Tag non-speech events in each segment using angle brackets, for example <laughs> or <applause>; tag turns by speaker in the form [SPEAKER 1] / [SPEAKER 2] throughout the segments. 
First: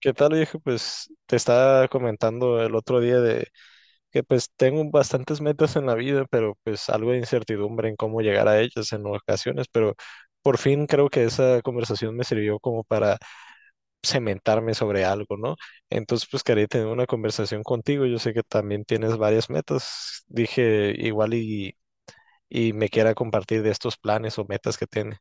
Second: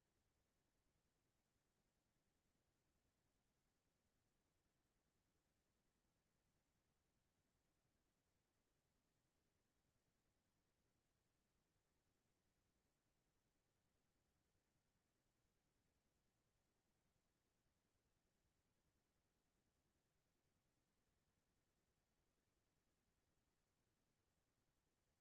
[SPEAKER 1] ¿Qué tal, viejo? Pues te estaba comentando el otro día de que pues tengo bastantes metas en la vida, pero pues algo de incertidumbre en cómo llegar a ellas en ocasiones, pero por fin creo que esa conversación me sirvió como para cementarme sobre algo, ¿no? Entonces pues quería tener una conversación contigo, yo sé que también tienes varias metas, dije igual y me quiera compartir de estos planes o metas que tienes.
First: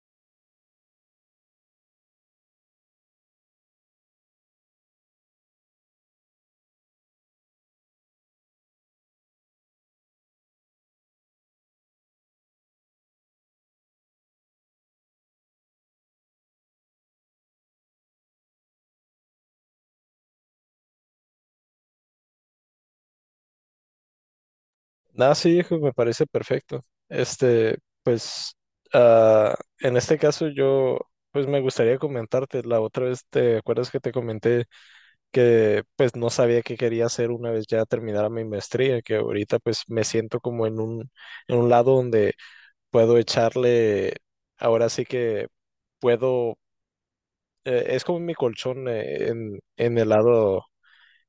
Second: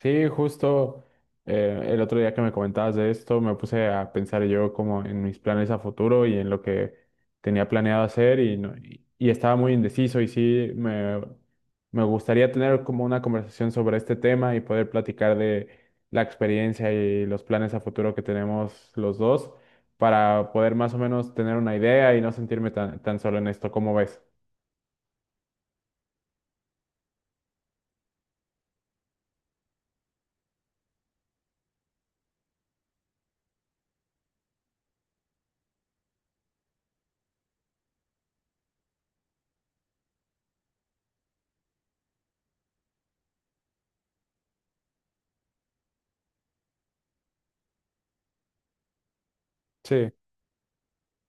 [SPEAKER 2] Sí, justo el otro día que me comentabas de esto, me puse a pensar yo como en mis planes a futuro y en lo que tenía planeado hacer y, no- y estaba muy indeciso y sí, me gustaría tener como una conversación sobre este tema y poder platicar de la experiencia y los planes a futuro que tenemos los dos para poder más o menos tener una idea y no sentirme tan, tan solo en esto, ¿cómo ves?
[SPEAKER 1] Nada, sí, hijo, me parece perfecto. Este, pues, ah, en este caso yo, pues me gustaría comentarte, la otra vez, ¿te acuerdas que te comenté que pues no sabía qué quería hacer una vez ya terminara mi maestría, que ahorita pues me siento como en en un lado donde puedo echarle, ahora sí que puedo, es como mi colchón en el
[SPEAKER 2] Sí.
[SPEAKER 1] lado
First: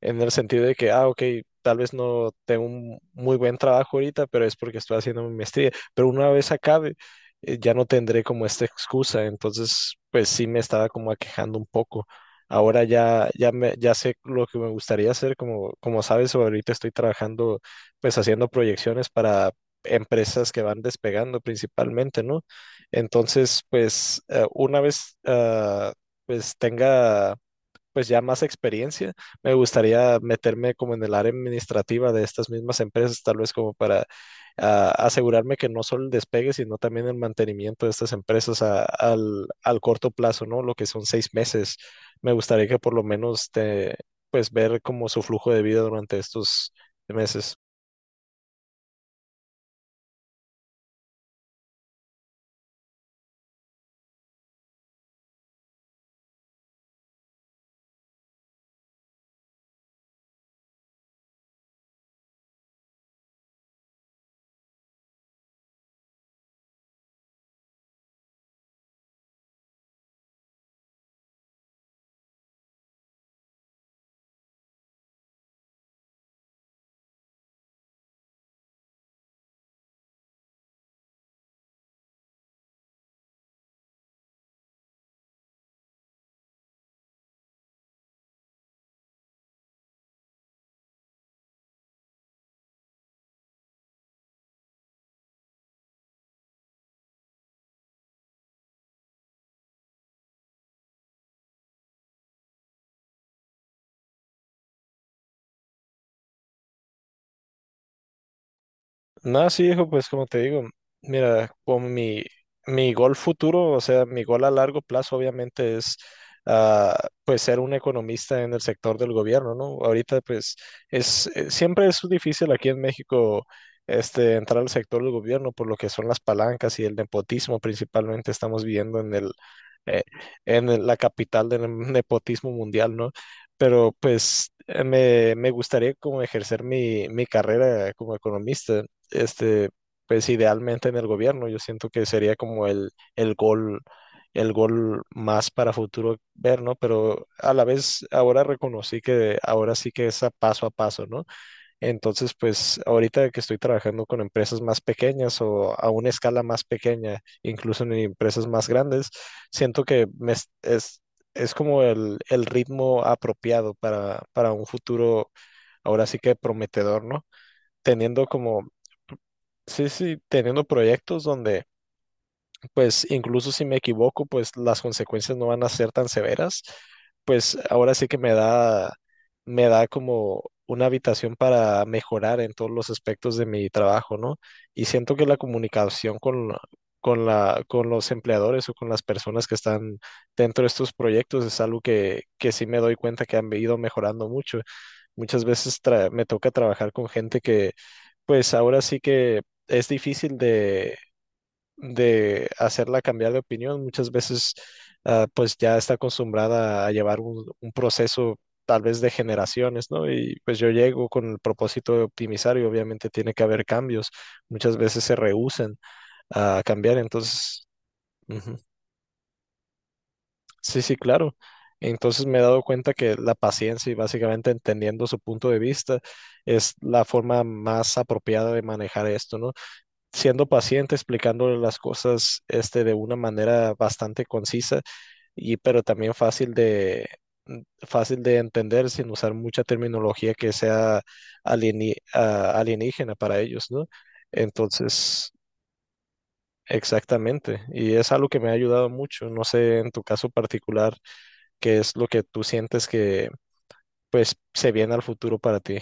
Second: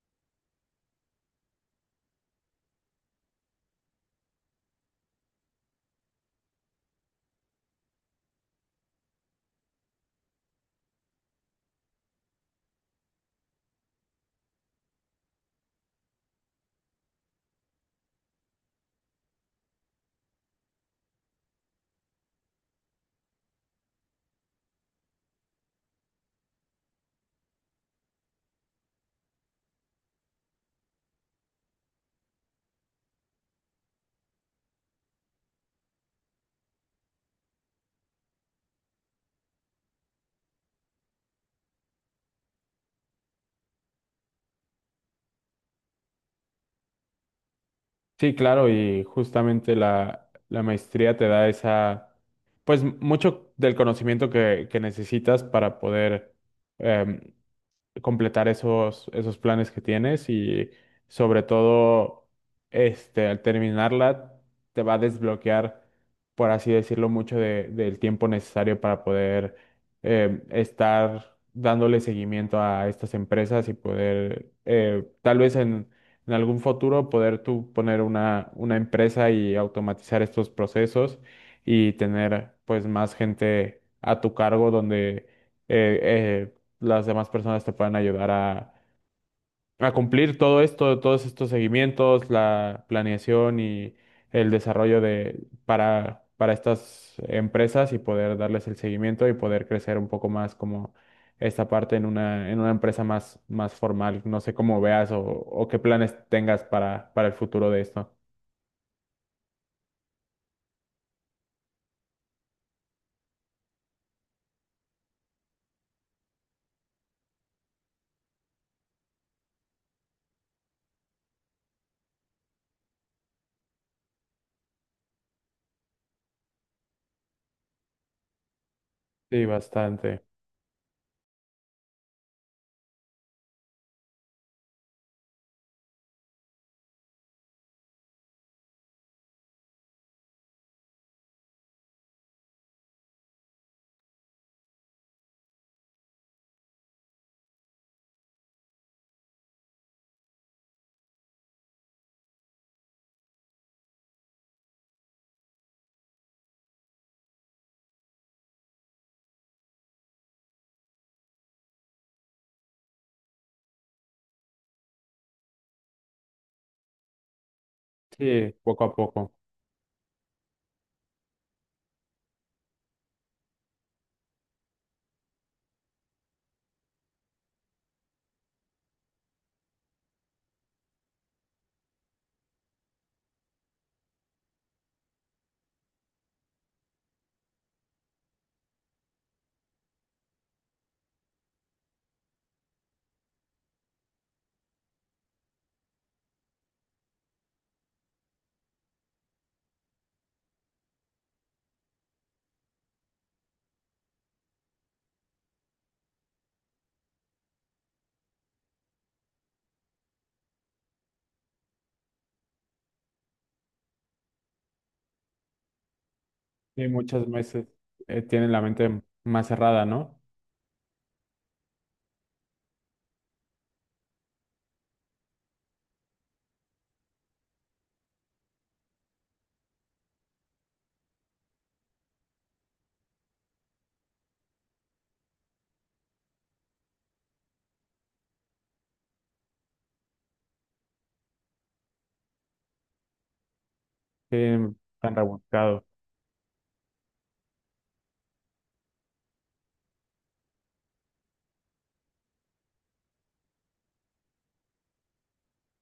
[SPEAKER 1] en el sentido de que, ah, ok, tal vez no tengo un muy buen trabajo ahorita, pero es porque estoy haciendo mi maestría, pero una vez acabe, ya no tendré como esta excusa, entonces, pues sí me estaba como aquejando un poco. Ahora ya sé lo que me gustaría hacer, como, como sabes, ahorita estoy trabajando, pues haciendo proyecciones para empresas que van despegando principalmente, ¿no? Entonces, pues una vez, pues tenga pues ya más experiencia, me gustaría meterme como en el área administrativa de estas mismas empresas, tal vez como para asegurarme que no solo el despegue, sino también el mantenimiento de estas empresas al corto plazo, ¿no? Lo que son 6 meses. Me gustaría que por lo menos te, pues ver como su flujo de vida durante estos meses.
[SPEAKER 2] Sí, claro, y justamente la maestría te da esa, pues mucho del conocimiento que necesitas para poder em, completar esos planes que tienes y sobre todo, este, al terminarla, te va a desbloquear, por así decirlo, del tiempo necesario para poder estar dándole seguimiento a estas empresas y poder, tal vez en algún futuro, poder tú poner una empresa y automatizar estos procesos y tener pues más gente a tu cargo donde... eh, eh, las demás personas te puedan ayudar a cumplir todo esto, todos estos seguimientos, la planeación y el desarrollo para estas empresas y poder darles el seguimiento y poder crecer un poco más como esta parte en una empresa más, más formal. No sé cómo veas o qué planes tengas para el futuro de esto.
[SPEAKER 1] Nada, sí, hijo, pues como te digo, mira, con mi gol futuro, o sea, mi gol a largo plazo obviamente es ah, pues ser un economista en el sector del gobierno, ¿no? Ahorita pues es, siempre es difícil aquí en México este, entrar al sector del gobierno por lo que son las palancas y el nepotismo principalmente estamos viviendo en el,
[SPEAKER 2] Sí,
[SPEAKER 1] eh,
[SPEAKER 2] bastante.
[SPEAKER 1] en la capital del <laughs> nepotismo mundial, ¿no? Pero pues me gustaría como ejercer mi carrera como economista, este, pues idealmente en el gobierno, yo siento que sería como el gol más para futuro ver, ¿no? Pero a la vez ahora reconocí que ahora sí que es a paso, ¿no? Entonces, pues ahorita que estoy trabajando con empresas más pequeñas o a una escala más pequeña, incluso en empresas más grandes, siento que me es como el ritmo apropiado para un futuro ahora sí que prometedor, ¿no? Teniendo
[SPEAKER 2] Sí,
[SPEAKER 1] como,
[SPEAKER 2] poco a poco.
[SPEAKER 1] sí, sí, teniendo proyectos donde pues incluso si me equivoco, pues las consecuencias no van a ser tan severas. Pues ahora sí que me da como una habitación para mejorar en todos los aspectos de mi trabajo, ¿no? Y siento que la comunicación con con los empleadores o con las personas que están dentro de estos proyectos es algo que sí me doy cuenta que han ido mejorando mucho. Muchas veces me toca trabajar con gente que, pues ahora sí que es difícil de hacerla cambiar de opinión. Muchas veces, pues ya está acostumbrada a llevar un proceso tal vez de generaciones, ¿no? Y pues yo llego con el propósito de optimizar y obviamente tiene que haber cambios. Muchas veces se rehúsan a
[SPEAKER 2] Sí,
[SPEAKER 1] cambiar,
[SPEAKER 2] muchas
[SPEAKER 1] entonces,
[SPEAKER 2] veces tienen
[SPEAKER 1] ujú.
[SPEAKER 2] la mente más cerrada, ¿no?
[SPEAKER 1] Sí, sí, claro. Entonces me he dado cuenta que la paciencia y básicamente entendiendo su punto de vista es la forma más apropiada de manejar esto, ¿no? Siendo paciente, explicándole las cosas este, de una manera bastante concisa y pero también fácil de mm, fácil de entender sin usar mucha terminología que sea alienígena para ellos, ¿no?
[SPEAKER 2] Sí, tan
[SPEAKER 1] Entonces,
[SPEAKER 2] rebuscado.
[SPEAKER 1] exactamente. Y es algo que me ha ayudado mucho. No sé en tu caso particular qué es lo que tú sientes que pues se viene al futuro para ti.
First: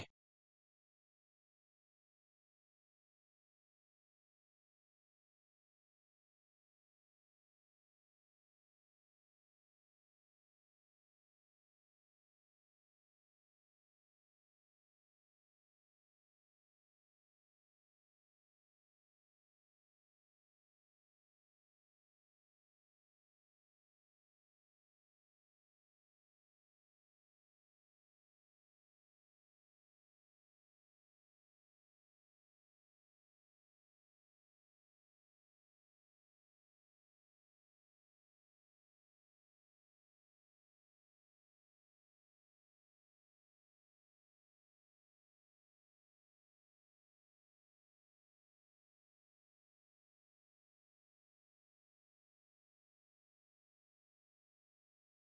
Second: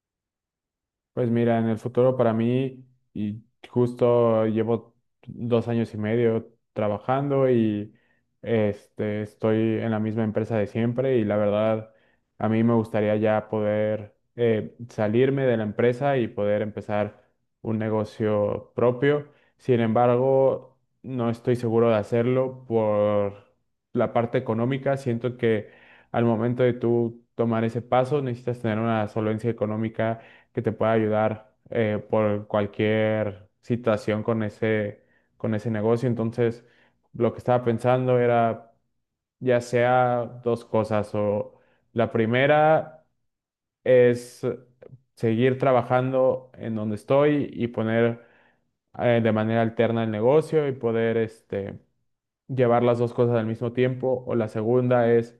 [SPEAKER 2] Pues mira, en el futuro para mí, y justo llevo dos años y medio trabajando y estoy en la misma empresa de siempre y la verdad, a mí me gustaría ya poder salirme de la empresa y poder empezar un negocio propio. Sin embargo, no estoy seguro de hacerlo por la parte económica. Siento que al momento de tú tomar ese paso, necesitas tener una solvencia económica que te pueda ayudar por cualquier situación con ese negocio. Entonces, lo que estaba pensando era ya sea dos cosas o la primera es seguir trabajando en donde estoy y poner de manera alterna el negocio y poder llevar las dos cosas al mismo tiempo, o la segunda es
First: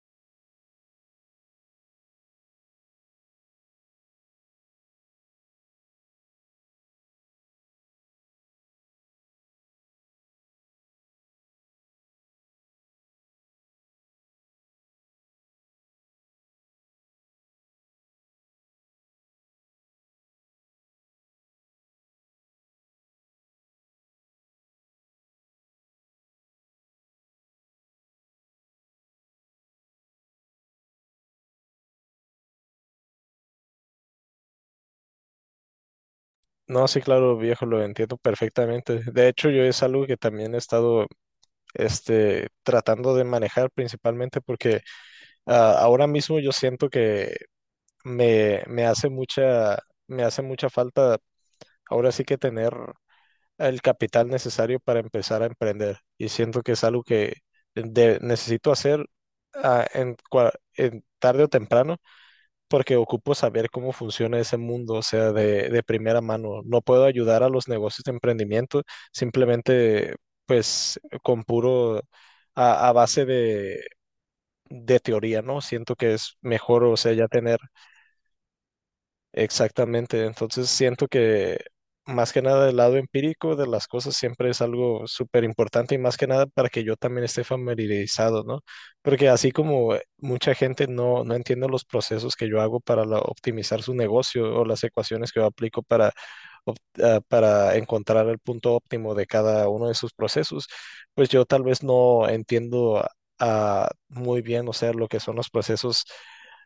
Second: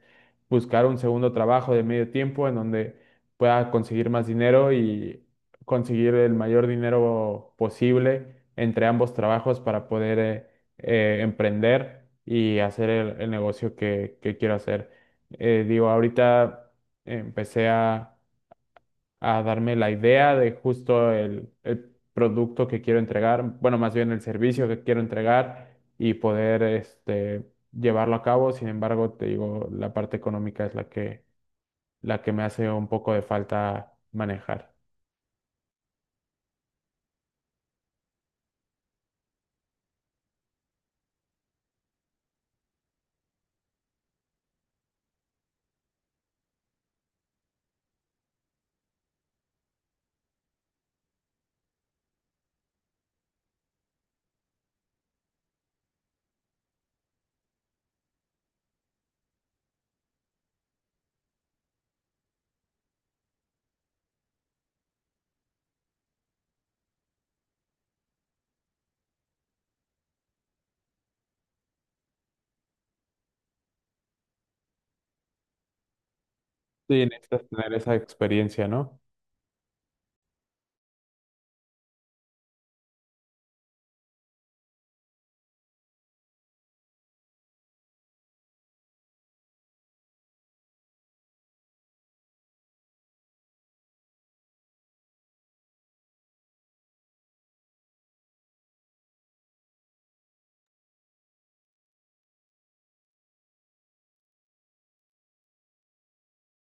[SPEAKER 2] buscar un segundo trabajo de medio tiempo en donde pueda conseguir más dinero y conseguir el mayor dinero posible entre ambos trabajos para poder emprender y hacer el negocio que quiero hacer. Digo, ahorita empecé a darme la idea de justo el producto que quiero entregar, bueno, más bien el servicio que quiero entregar y poder este, llevarlo a cabo. Sin embargo, te digo, la parte económica es la que me hace un poco de falta manejar.
[SPEAKER 1] No, sí, claro, viejo, lo entiendo perfectamente. De hecho, yo es algo que también he estado este, tratando de manejar principalmente porque ahora mismo yo siento que me, me hace mucha, me hace mucha falta ahora sí que tener el capital necesario para empezar a emprender y siento que es algo que necesito hacer ah, en, cua- en tarde o temprano porque ocupo saber cómo funciona ese mundo, o sea, de primera mano. No puedo ayudar a los negocios de emprendimiento simplemente, pues, con puro, a base de teoría, ¿no? Siento que es mejor, o
[SPEAKER 2] Sí,
[SPEAKER 1] sea, ya
[SPEAKER 2] necesitas
[SPEAKER 1] tener
[SPEAKER 2] tener esa experiencia, ¿no?
[SPEAKER 1] exactamente, entonces siento que más que nada el lado empírico de las cosas siempre es algo súper importante y más que nada para que yo también esté familiarizado, ¿no? Porque así como mucha gente no, no entiende los procesos que yo hago optimizar su negocio o las ecuaciones que yo aplico para para encontrar el punto óptimo de cada uno de sus procesos, pues yo tal vez no entiendo muy bien, o sea, lo que son los procesos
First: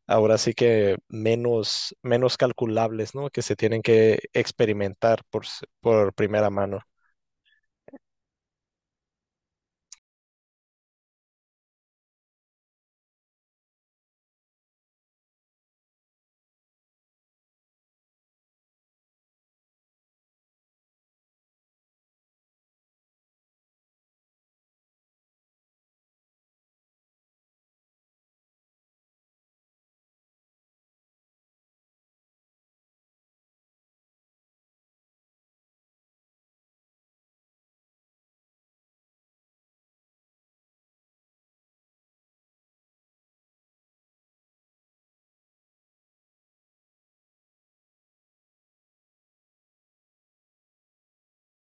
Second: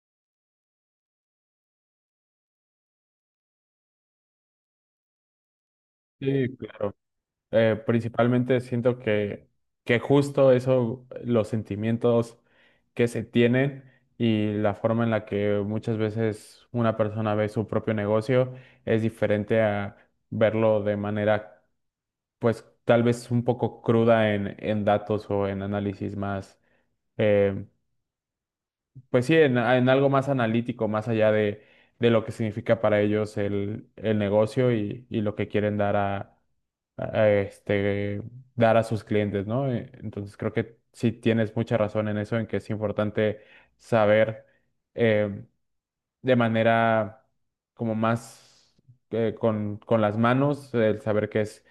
[SPEAKER 1] ahora sí que menos, menos calculables, ¿no? Que se tienen que experimentar por, por primera
[SPEAKER 2] Sí,
[SPEAKER 1] mano.
[SPEAKER 2] claro. Principalmente siento que justo eso, los sentimientos que se tienen y la forma en la que muchas veces una persona ve su propio negocio es diferente a verlo de manera, pues tal vez un poco cruda en datos o en análisis más eh, pues sí, en algo más analítico, más allá de lo que significa para ellos el negocio y lo que quieren dar a- este, dar a sus clientes, ¿no? Entonces creo que sí tienes mucha razón en eso, en que es importante saber eh, de manera como más con las manos, el saber qué es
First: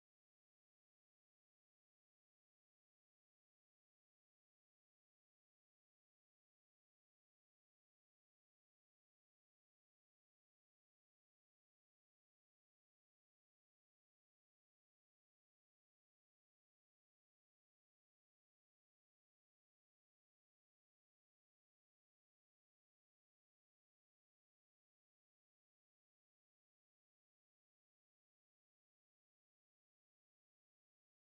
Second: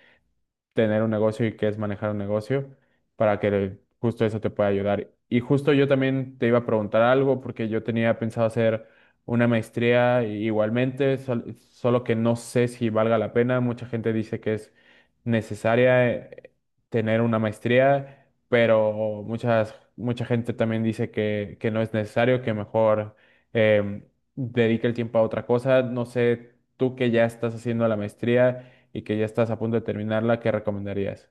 [SPEAKER 2] tener un negocio y qué es manejar un negocio para que justo eso te pueda ayudar. Y justo yo también te iba a preguntar algo porque yo tenía pensado hacer una maestría igualmente, solo que no sé si valga la pena. Mucha gente dice que es necesaria tener una maestría, pero mucha gente también dice que no es necesario, que mejor em, dedique el tiempo a otra cosa. No sé, tú que ya estás haciendo la maestría y que ya estás a punto de terminarla, ¿qué recomendarías?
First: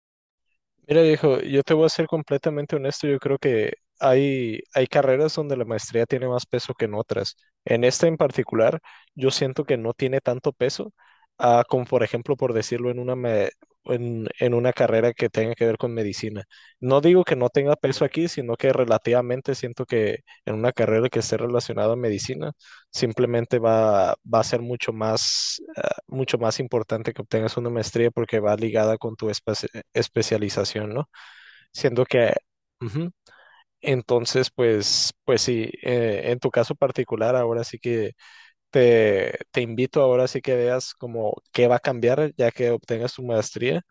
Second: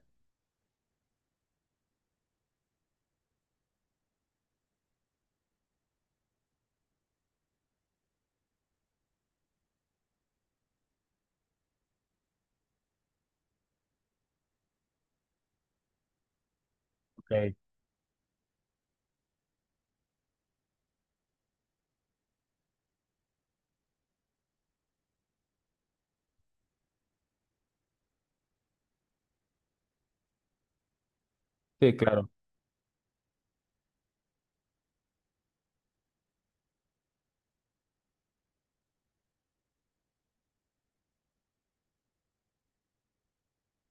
[SPEAKER 1] Mira, viejo, yo te voy a ser completamente honesto, yo creo que hay carreras donde la maestría tiene más peso que en otras. En esta en particular, yo siento que no tiene tanto peso, como por ejemplo, por decirlo, en en una carrera que tenga que ver con medicina. No digo que no
[SPEAKER 2] Okay.
[SPEAKER 1] tenga peso aquí, sino que relativamente siento que en una carrera que esté relacionada a medicina, simplemente va a ser mucho más, mucho más importante que obtengas una maestría porque va ligada con tu espacio especialización, ¿no?
[SPEAKER 2] Sí,
[SPEAKER 1] Siendo
[SPEAKER 2] claro.
[SPEAKER 1] que, ujú, entonces, pues, pues sí, en tu caso particular, ahora sí que te invito, ahora sí que veas como qué va a cambiar ya que obtengas tu maestría,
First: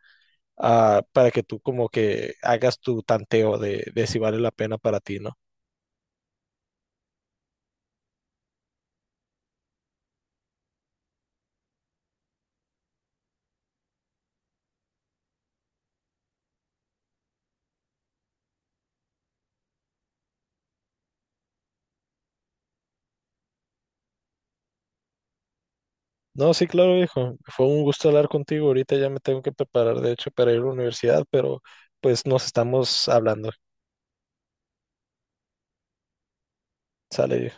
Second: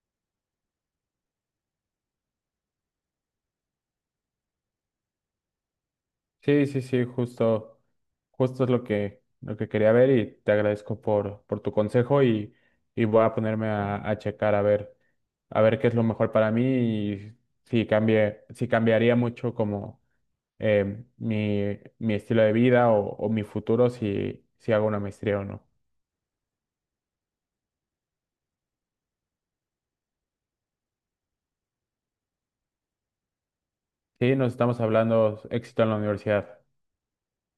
[SPEAKER 1] para que tú como que hagas tu tanteo de si vale la pena para ti, ¿no?
[SPEAKER 2] Sí, sí, sí, justo, justo es lo que quería ver y te agradezco por tu consejo y voy a ponerme a checar a ver qué es lo mejor para mí y si cambiaría mucho como mi estilo de vida o mi futuro si, si hago una maestría o no.
[SPEAKER 1] No, sí, claro, viejo. Fue un gusto hablar contigo. Ahorita ya me tengo que preparar, de hecho, para ir a la universidad, pero pues nos estamos hablando.
[SPEAKER 2] Sí, nos estamos hablando, éxito en la universidad.
[SPEAKER 1] Sale, viejo.